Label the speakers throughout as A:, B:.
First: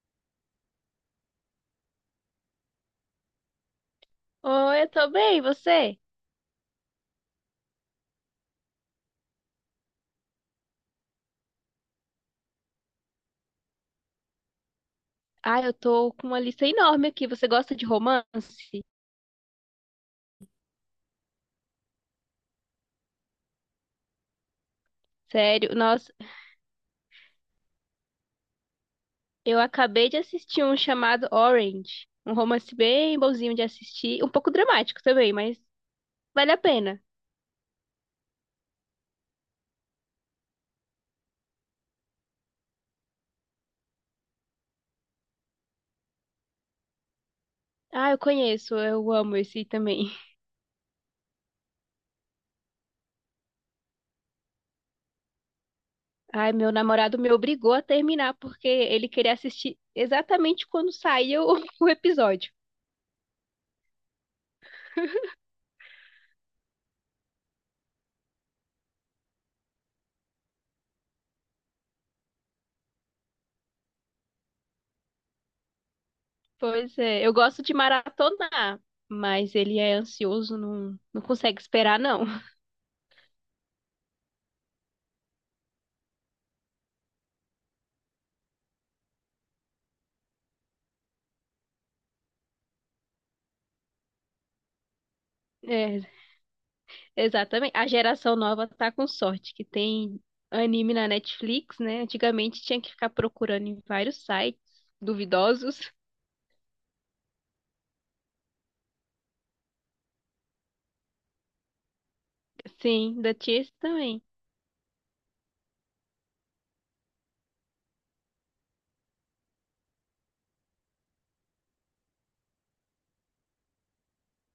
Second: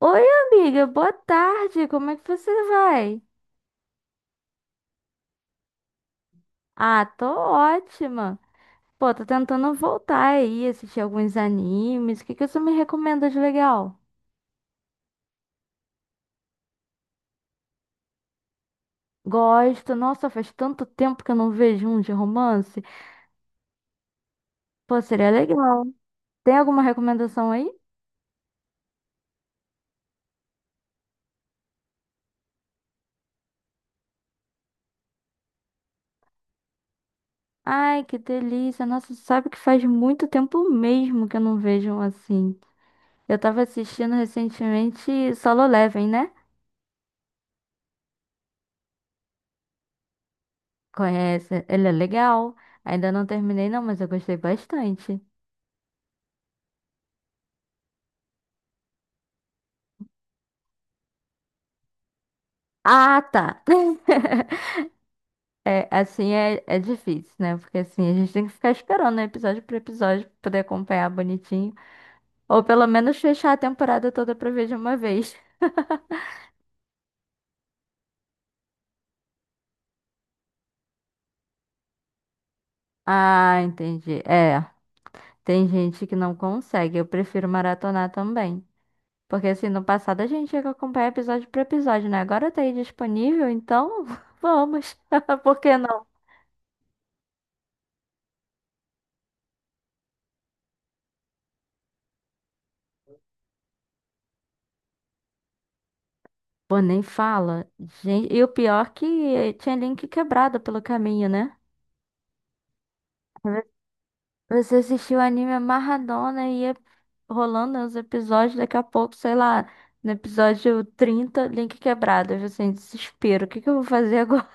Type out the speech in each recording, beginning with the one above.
A: Oi, amiga, boa tarde. Como é que você vai?
B: Oi, eu tô bem, e você?
A: Ah, tô ótima. Pô, tô tentando voltar aí, assistir alguns animes. O que que você me recomenda de legal?
B: Ah, eu tô com uma lista enorme aqui. Você gosta de romance?
A: Gosto. Nossa, faz tanto tempo que eu não vejo um de romance. Pô, seria
B: Sério?
A: legal.
B: Nossa,
A: Tem alguma recomendação aí?
B: eu acabei de assistir um chamado Orange. Um romance bem bonzinho de assistir. Um pouco dramático também, mas vale a pena.
A: Ai, que delícia. Nossa, sabe que faz muito tempo mesmo que eu não vejo um assim. Eu tava assistindo recentemente Solo Leveling, né?
B: Ah, eu conheço, eu amo esse também.
A: Conhece? Ele é legal. Ainda não terminei, não, mas eu gostei bastante.
B: Ai, meu namorado me obrigou a terminar porque ele queria assistir exatamente quando saía o o episódio.
A: Ah, tá. É, assim, difícil, né? Porque assim, a gente tem que ficar esperando, né? Episódio por episódio, pra poder acompanhar bonitinho. Ou pelo menos fechar a temporada toda pra ver de uma vez.
B: Pois é, eu gosto de maratonar, mas ele é ansioso, não consegue esperar, não.
A: Ah, entendi. É, tem gente que não consegue. Eu prefiro maratonar também. Porque assim, no passado a gente tinha que acompanhar episódio por episódio, né? Agora tá aí disponível, então vamos. Por que
B: É, exatamente. A geração nova tá com sorte, que tem anime na Netflix, né? Antigamente tinha que ficar procurando em vários sites duvidosos.
A: Pô, nem fala. Gente, e o pior que tinha link quebrado pelo caminho, né?
B: Sim, ainda tinha esse também.
A: Você assistiu o anime amarradona e ia rolando os episódios, daqui a pouco, sei lá, no episódio 30 link quebrado. Eu assim, desespero, o que que eu vou fazer agora?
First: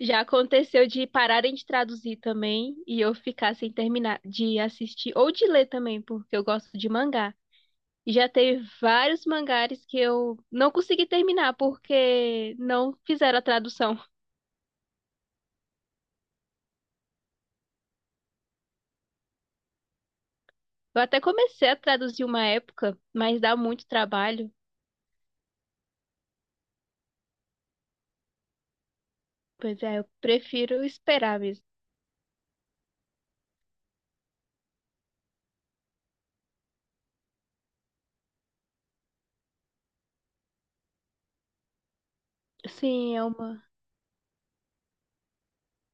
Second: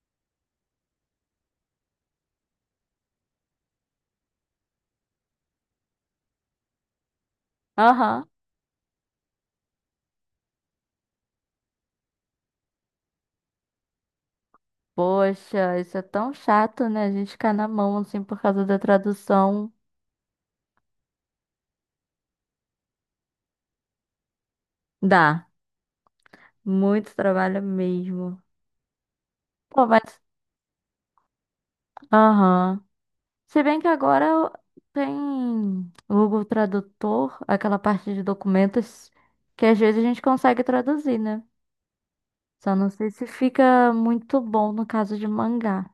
B: Já aconteceu de pararem de traduzir também e eu ficar sem terminar de assistir ou de ler também, porque eu gosto de mangá. E
A: Aham.
B: já teve vários mangares que eu não consegui terminar porque não fizeram a tradução.
A: Poxa, isso é tão chato, né? A gente ficar na mão, assim, por causa da tradução.
B: Eu até comecei a traduzir uma época, mas dá muito trabalho.
A: Dá. Muito trabalho mesmo.
B: Pois
A: Pô,
B: é, eu
A: mas.
B: prefiro esperar mesmo.
A: Aham. Se bem que agora tem o Google Tradutor, aquela parte de documentos que às vezes a gente consegue traduzir, né? Só não sei
B: Sim, é
A: se
B: uma.
A: fica muito bom no caso de mangá.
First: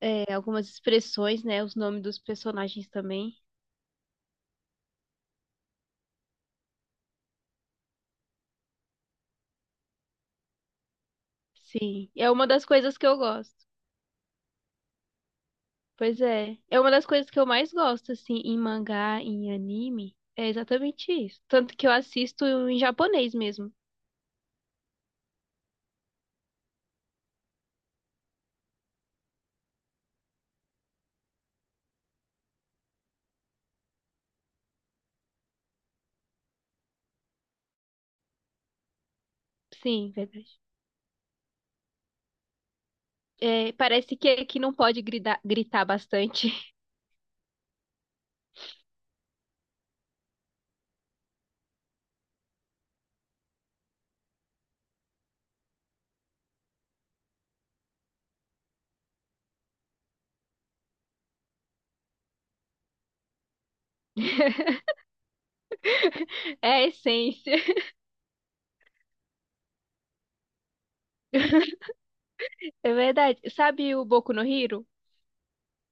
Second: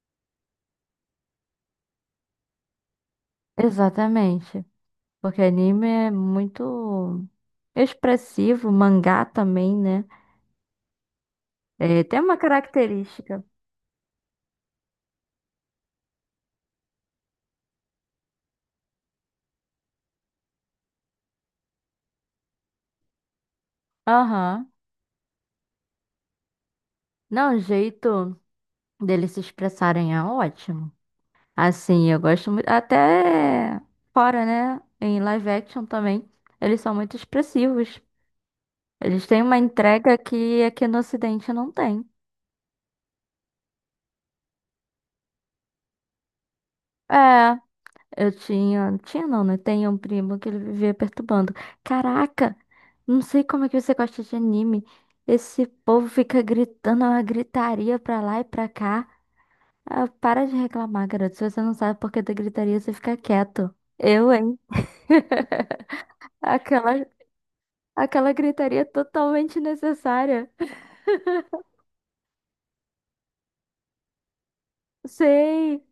B: É, algumas expressões, né? Os nomes dos personagens também.
A: Exatamente. Porque anime é muito expressivo, mangá também, né? É,
B: Sim,
A: tem
B: é
A: uma
B: uma das coisas que eu
A: característica.
B: gosto. Pois é, é uma das coisas que eu mais gosto, assim, em mangá, em anime. É exatamente isso. Tanto que eu assisto em japonês mesmo.
A: Aham. Não, o jeito deles se expressarem é ótimo. Assim, eu gosto muito. Até fora, né? Em live action também. Eles são muito expressivos. Eles têm uma
B: Sim,
A: entrega
B: verdade.
A: que aqui no Ocidente não tem.
B: É, parece que aqui não pode gritar, gritar bastante.
A: É, eu tinha. Tinha não, né? Tem um primo que ele vivia perturbando. Caraca! Não sei como é que você gosta de anime. Esse povo fica gritando, é uma gritaria pra lá e pra cá. Ah, para de reclamar, garoto. Se você não sabe por que da gritaria, você fica quieto. Eu, hein?
B: É a
A: Aquela.
B: essência.
A: Aquela gritaria é totalmente necessária.
B: É verdade. Sabe o Boku no Hiro?
A: Sei.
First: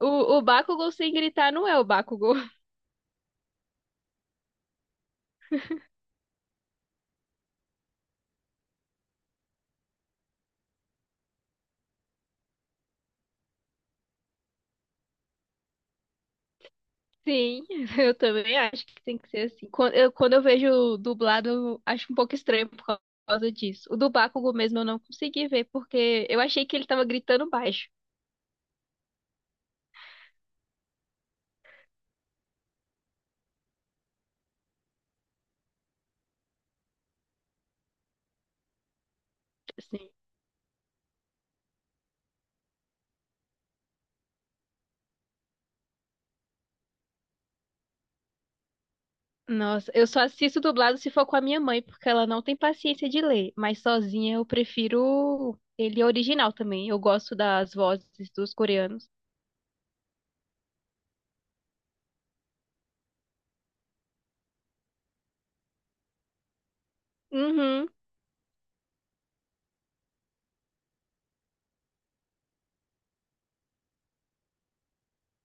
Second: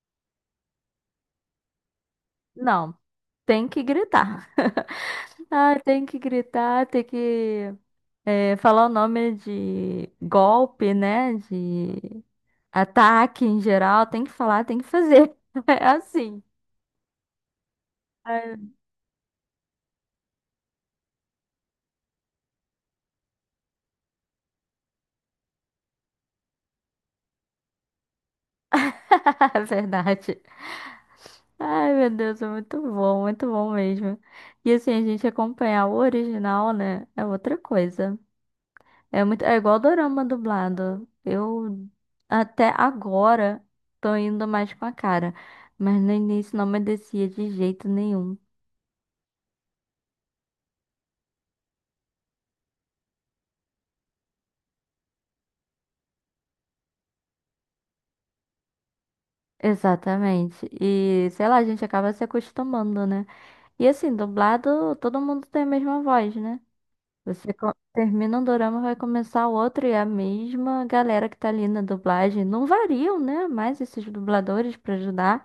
B: O, o Bakugou sem gritar não é o Bakugou.
A: Não, tem que gritar. Ah, tem que gritar, tem que é, falar o nome de golpe, né? De ataque em geral. Tem que falar, tem que fazer. É assim.
B: Sim, eu também
A: Ai,
B: acho que tem que ser assim. Quando eu vejo dublado, eu acho um pouco estranho por causa disso. O do Bakugo mesmo eu não consegui ver, porque eu achei que ele tava gritando baixo,
A: verdade. Ai, meu Deus, é muito bom mesmo. E assim, a gente acompanhar o original, né? É outra coisa. É muito, é igual
B: assim.
A: dorama dublado. Eu até agora tô indo mais com a cara, mas no início não me descia de jeito nenhum.
B: Nossa, eu só assisto dublado se for com a minha mãe, porque ela não tem paciência de ler. Mas sozinha eu prefiro ele original também. Eu gosto das vozes dos coreanos.
A: Exatamente. E sei lá, a gente acaba se acostumando, né? E assim, dublado, todo mundo tem a mesma voz, né? Você
B: Uhum,
A: termina um dorama, vai começar outro e é a mesma galera que tá ali na dublagem. Não variam, né? Mais esses dubladores pra ajudar.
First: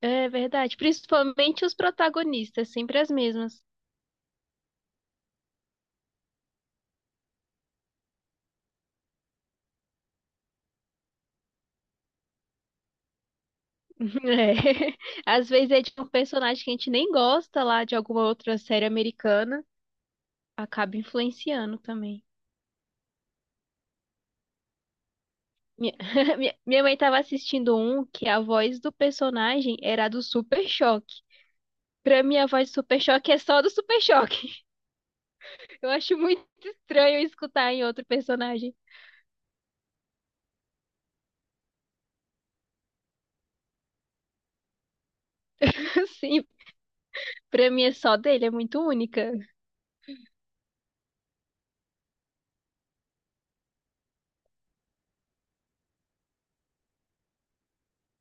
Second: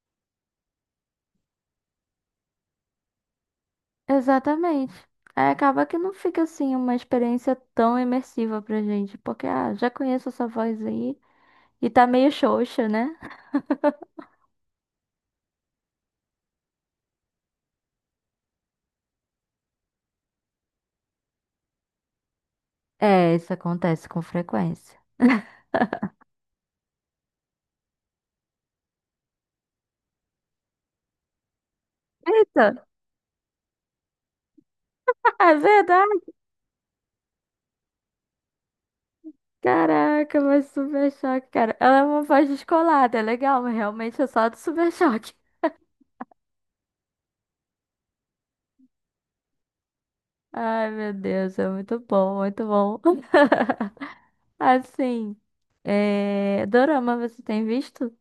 B: é verdade. Principalmente os protagonistas, sempre as mesmas.
A: Exatamente. Aí acaba que não fica assim uma experiência tão imersiva pra gente, porque ah, já conheço essa voz aí e tá meio xoxa, né?
B: É. Às vezes é de um personagem que a gente nem gosta lá de alguma outra série americana, acaba influenciando também.
A: É, isso acontece com frequência.
B: Minha, minha mãe tava assistindo um que a voz do personagem era a do Super Choque. Pra mim, a
A: Eita!
B: voz do Super Choque é só do Super Choque.
A: É
B: Eu acho
A: verdade!
B: muito estranho escutar em outro personagem.
A: Caraca, mas Super Choque, cara. Ela é uma voz descolada, é legal, mas realmente é só do Super Choque.
B: Assim, pra mim é só dele, é muito única.
A: Ai, meu Deus, é muito bom, muito bom. Assim, é... Dorama, você tem visto?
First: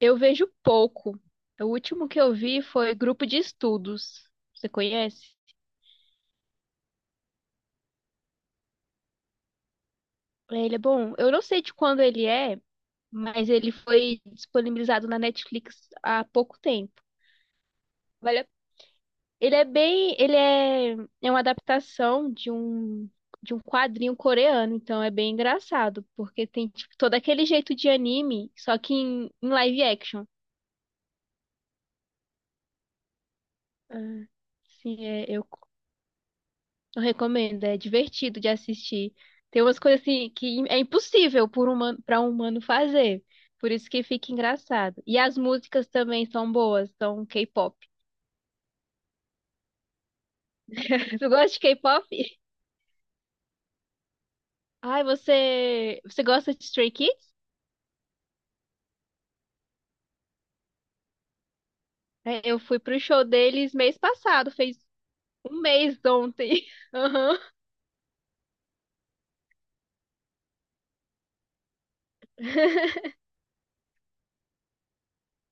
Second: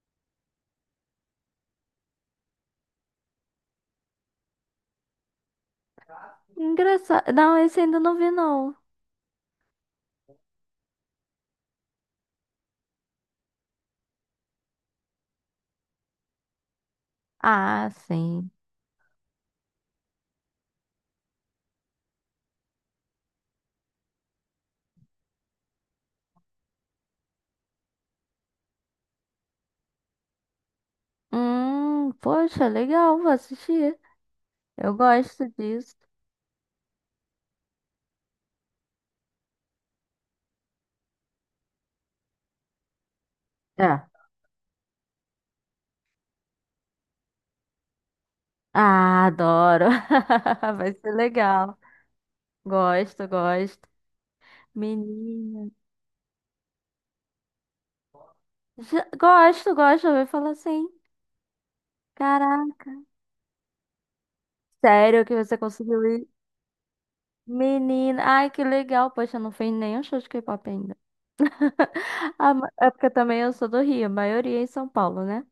B: Eu vejo pouco. O último que eu vi foi Grupo de Estudos. Você conhece?
A: Engraçado. Não, esse ainda não vi, não.
B: É, ele é bom. Eu não sei de quando ele é, mas ele foi disponibilizado na Netflix há pouco tempo.
A: Ah,
B: Vale a-
A: sim.
B: Ele é bem, ele é, é uma adaptação de um quadrinho coreano, então é bem engraçado, porque tem tipo, todo aquele jeito de anime, só que em live action.
A: Poxa, legal, vou assistir.
B: Ah,
A: Eu
B: sim,
A: gosto disso.
B: eu recomendo, é divertido de assistir. Tem umas coisas assim que é para um humano fazer. Por isso que
A: É.
B: fica engraçado. E as músicas também são boas, são K-pop.
A: Ah, adoro. Vai ser
B: Tu gosta de
A: legal.
B: K-pop?
A: Gosto, gosto.
B: Ai,
A: Menina.
B: você gosta de Stray Kids?
A: Gosto, gosto. Eu ouvi falar assim.
B: É, eu fui
A: Caraca.
B: pro show deles mês passado, fez
A: Sério que você
B: um mês
A: conseguiu ir?
B: ontem. Aham.
A: Menina. Ai, que legal. Poxa, eu não fui em nenhum show de K-pop ainda. Ah, é porque também eu sou do Rio, a maioria é em São Paulo, né?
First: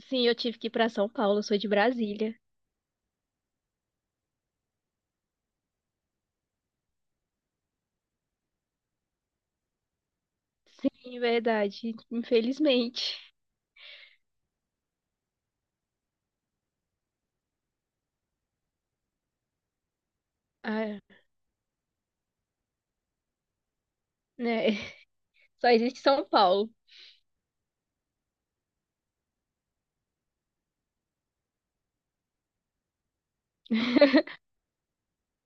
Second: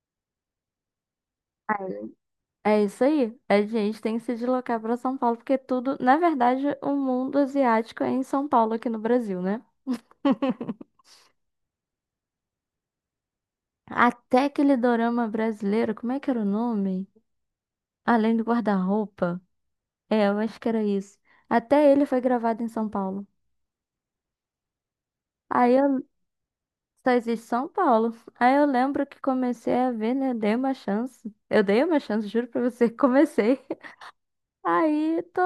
B: Sim, eu tive que ir pra São Paulo, eu sou de Brasília.
A: É isso aí. A gente tem que se deslocar para São Paulo, porque tudo, na verdade, o mundo asiático é em São Paulo, aqui no Brasil, né?
B: Sim, verdade, infelizmente.
A: Até aquele dorama brasileiro, como é que era o nome? Além do guarda-roupa. É, eu acho que era
B: Ah,
A: isso. Até ele foi gravado em São Paulo.
B: né? Só
A: Aí
B: existe
A: eu
B: São Paulo.
A: só existe São Paulo. Aí eu lembro que comecei a ver, né? Dei uma chance. Eu dei uma chance, juro pra você, comecei. Aí tô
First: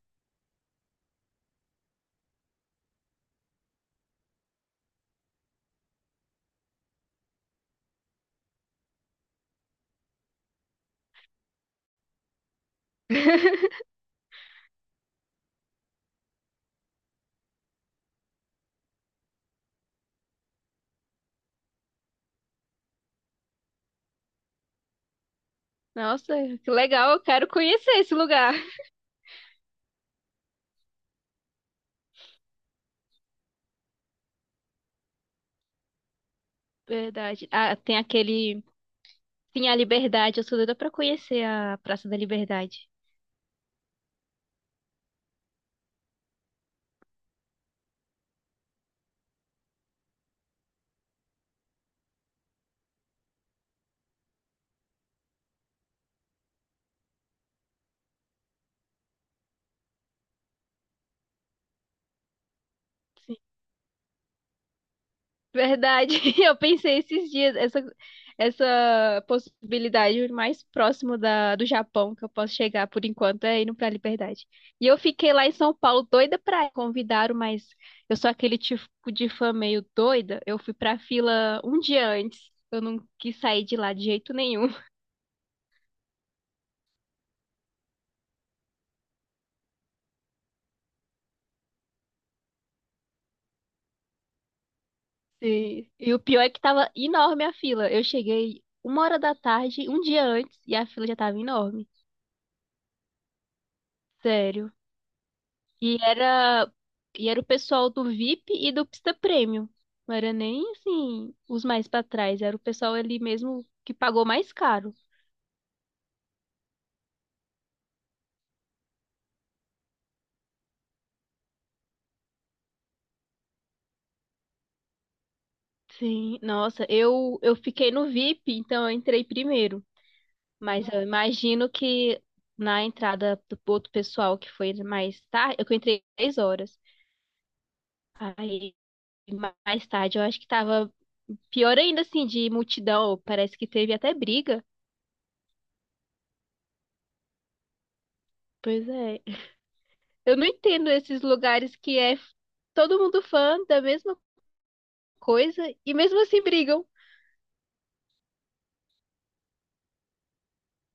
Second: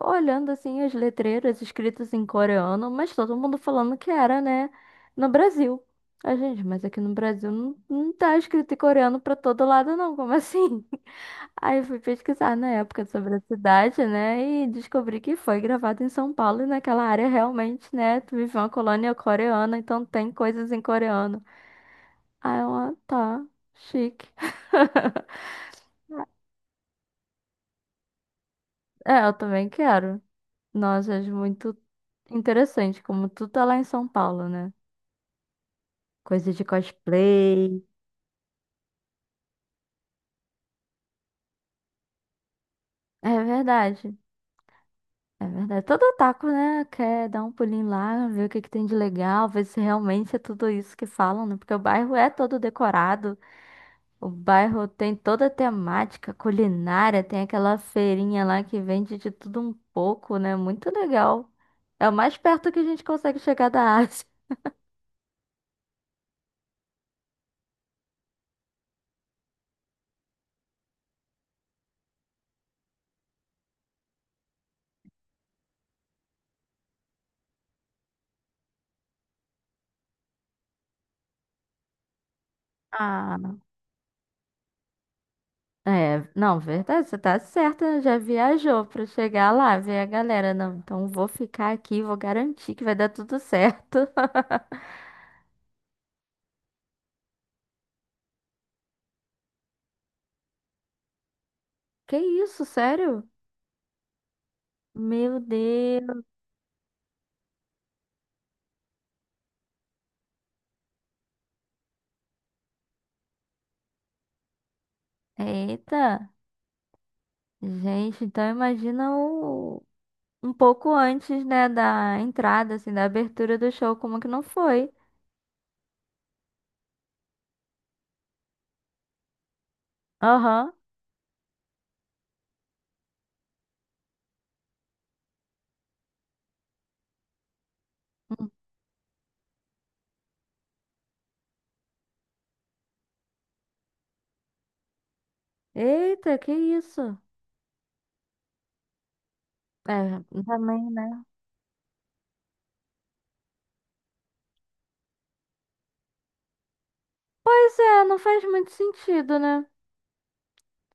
A: olhando assim as letreiras escritas em coreano, mas todo mundo falando que era, né, no Brasil. A gente, mas aqui no Brasil não, não tá escrito em coreano pra todo lado não, como assim? Aí eu fui pesquisar na época sobre a cidade, né, e descobri que foi gravado em São Paulo e naquela área realmente, né, tu vive uma colônia coreana, então tem coisas em coreano. Aí eu, ah, tá, chique.
B: Nossa, que legal, eu quero conhecer esse lugar.
A: É, eu também quero. Nossa, acho muito interessante como tu tá lá em São Paulo, né? Coisa de
B: Verdade. Ah,
A: cosplay.
B: tem aquele Sim, a Liberdade. Eu sou doida pra conhecer a Praça da Liberdade.
A: É verdade. É verdade. Todo otaku, né, quer dar um pulinho lá, ver o que que tem de legal, ver se realmente é tudo isso que falam, né? Porque o bairro é todo decorado, o bairro tem toda a temática culinária, tem aquela feirinha lá que vende de tudo um pouco, né? Muito legal. É o mais perto que a gente consegue chegar da Ásia.
B: Verdade. Eu pensei esses dias, essa possibilidade o mais próximo do Japão que eu posso chegar por enquanto é indo pra Liberdade. E eu fiquei lá em São Paulo doida pra ir. Convidaram, mas eu sou aquele tipo de fã meio doida. Eu fui pra fila um dia antes. Eu não quis
A: Ah,
B: sair de lá de jeito nenhum.
A: é, não, verdade, você tá certa, já viajou pra chegar lá, ver a galera. Não, então vou ficar aqui, vou garantir que vai dar tudo certo.
B: E o pior é que tava enorme a fila. Eu cheguei uma hora da tarde, um dia antes, e a fila já tava enorme.
A: Que isso, sério?
B: Sério.
A: Meu
B: E
A: Deus.
B: era, e era o pessoal do VIP e do Pista Premium. Não era nem assim os mais pra trás, era o pessoal ali mesmo que pagou mais caro.
A: Eita. Gente, então imagina o... um pouco antes, né, da entrada, assim, da abertura do show, como que não foi?
B: Sim, nossa, eu fiquei no VIP, então eu entrei primeiro,
A: Aham.
B: mas eu imagino que na entrada do outro pessoal que foi mais tarde, eu que entrei 10 horas.
A: Hum.
B: Aí mais tarde eu acho que tava pior ainda assim de multidão, parece que teve até briga.
A: Eita, que isso?
B: Pois é, eu
A: É,
B: não entendo
A: também,
B: esses
A: né?
B: lugares que é todo mundo fã da mesma coisa e mesmo assim brigam.
A: Pois é, não faz muito sentido, né?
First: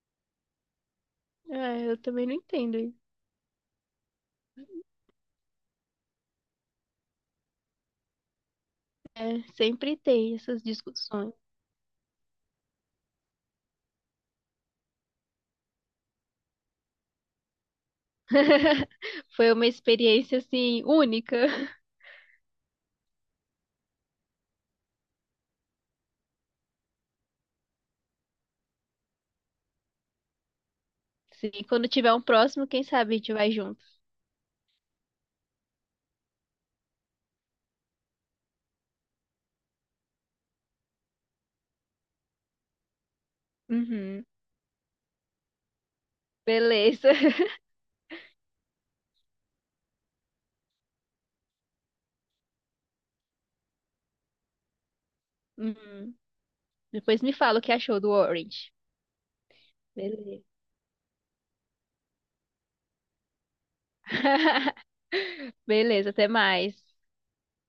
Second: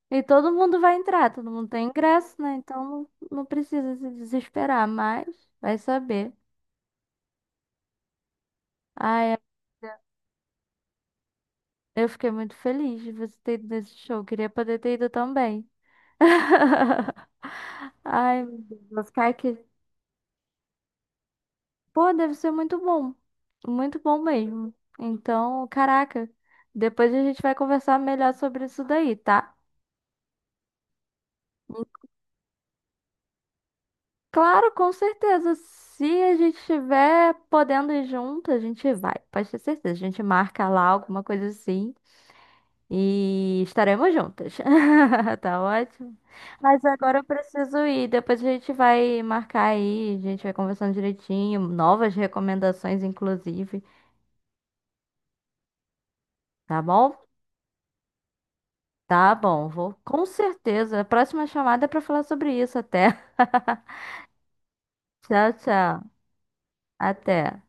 A: E todo mundo vai entrar, todo mundo
B: Ah,
A: tem
B: eu também não
A: ingresso, né?
B: entendo
A: Então
B: isso.
A: não, não precisa se desesperar, mas vai saber. Ai,
B: É,
A: amiga,
B: sempre tem essas discussões.
A: eu fiquei muito feliz de você ter ido nesse show. Queria poder ter ido também. Ai, meu Deus, vou ficar
B: Foi
A: aqui.
B: uma experiência assim única.
A: Pô, deve ser muito bom. Muito bom mesmo. Então, caraca, depois a gente vai conversar melhor sobre isso daí, tá?
B: Sim, quando tiver um próximo, quem sabe a gente vai junto.
A: Claro, com certeza. Se a gente estiver podendo ir junto, a gente vai. Pode ter certeza. A gente marca lá alguma coisa assim e estaremos
B: Uhum.
A: juntas. Tá ótimo. Mas
B: Beleza.
A: agora eu preciso ir. Depois a gente vai marcar aí, a gente vai conversando direitinho, novas recomendações, inclusive.
B: Uhum.
A: Tá bom?
B: Depois me fala o que achou do Orange.
A: Tá bom, vou com
B: Beleza.
A: certeza. A próxima chamada é pra falar sobre isso até. Tchau, tchau.
B: Beleza, até mais.
A: Até.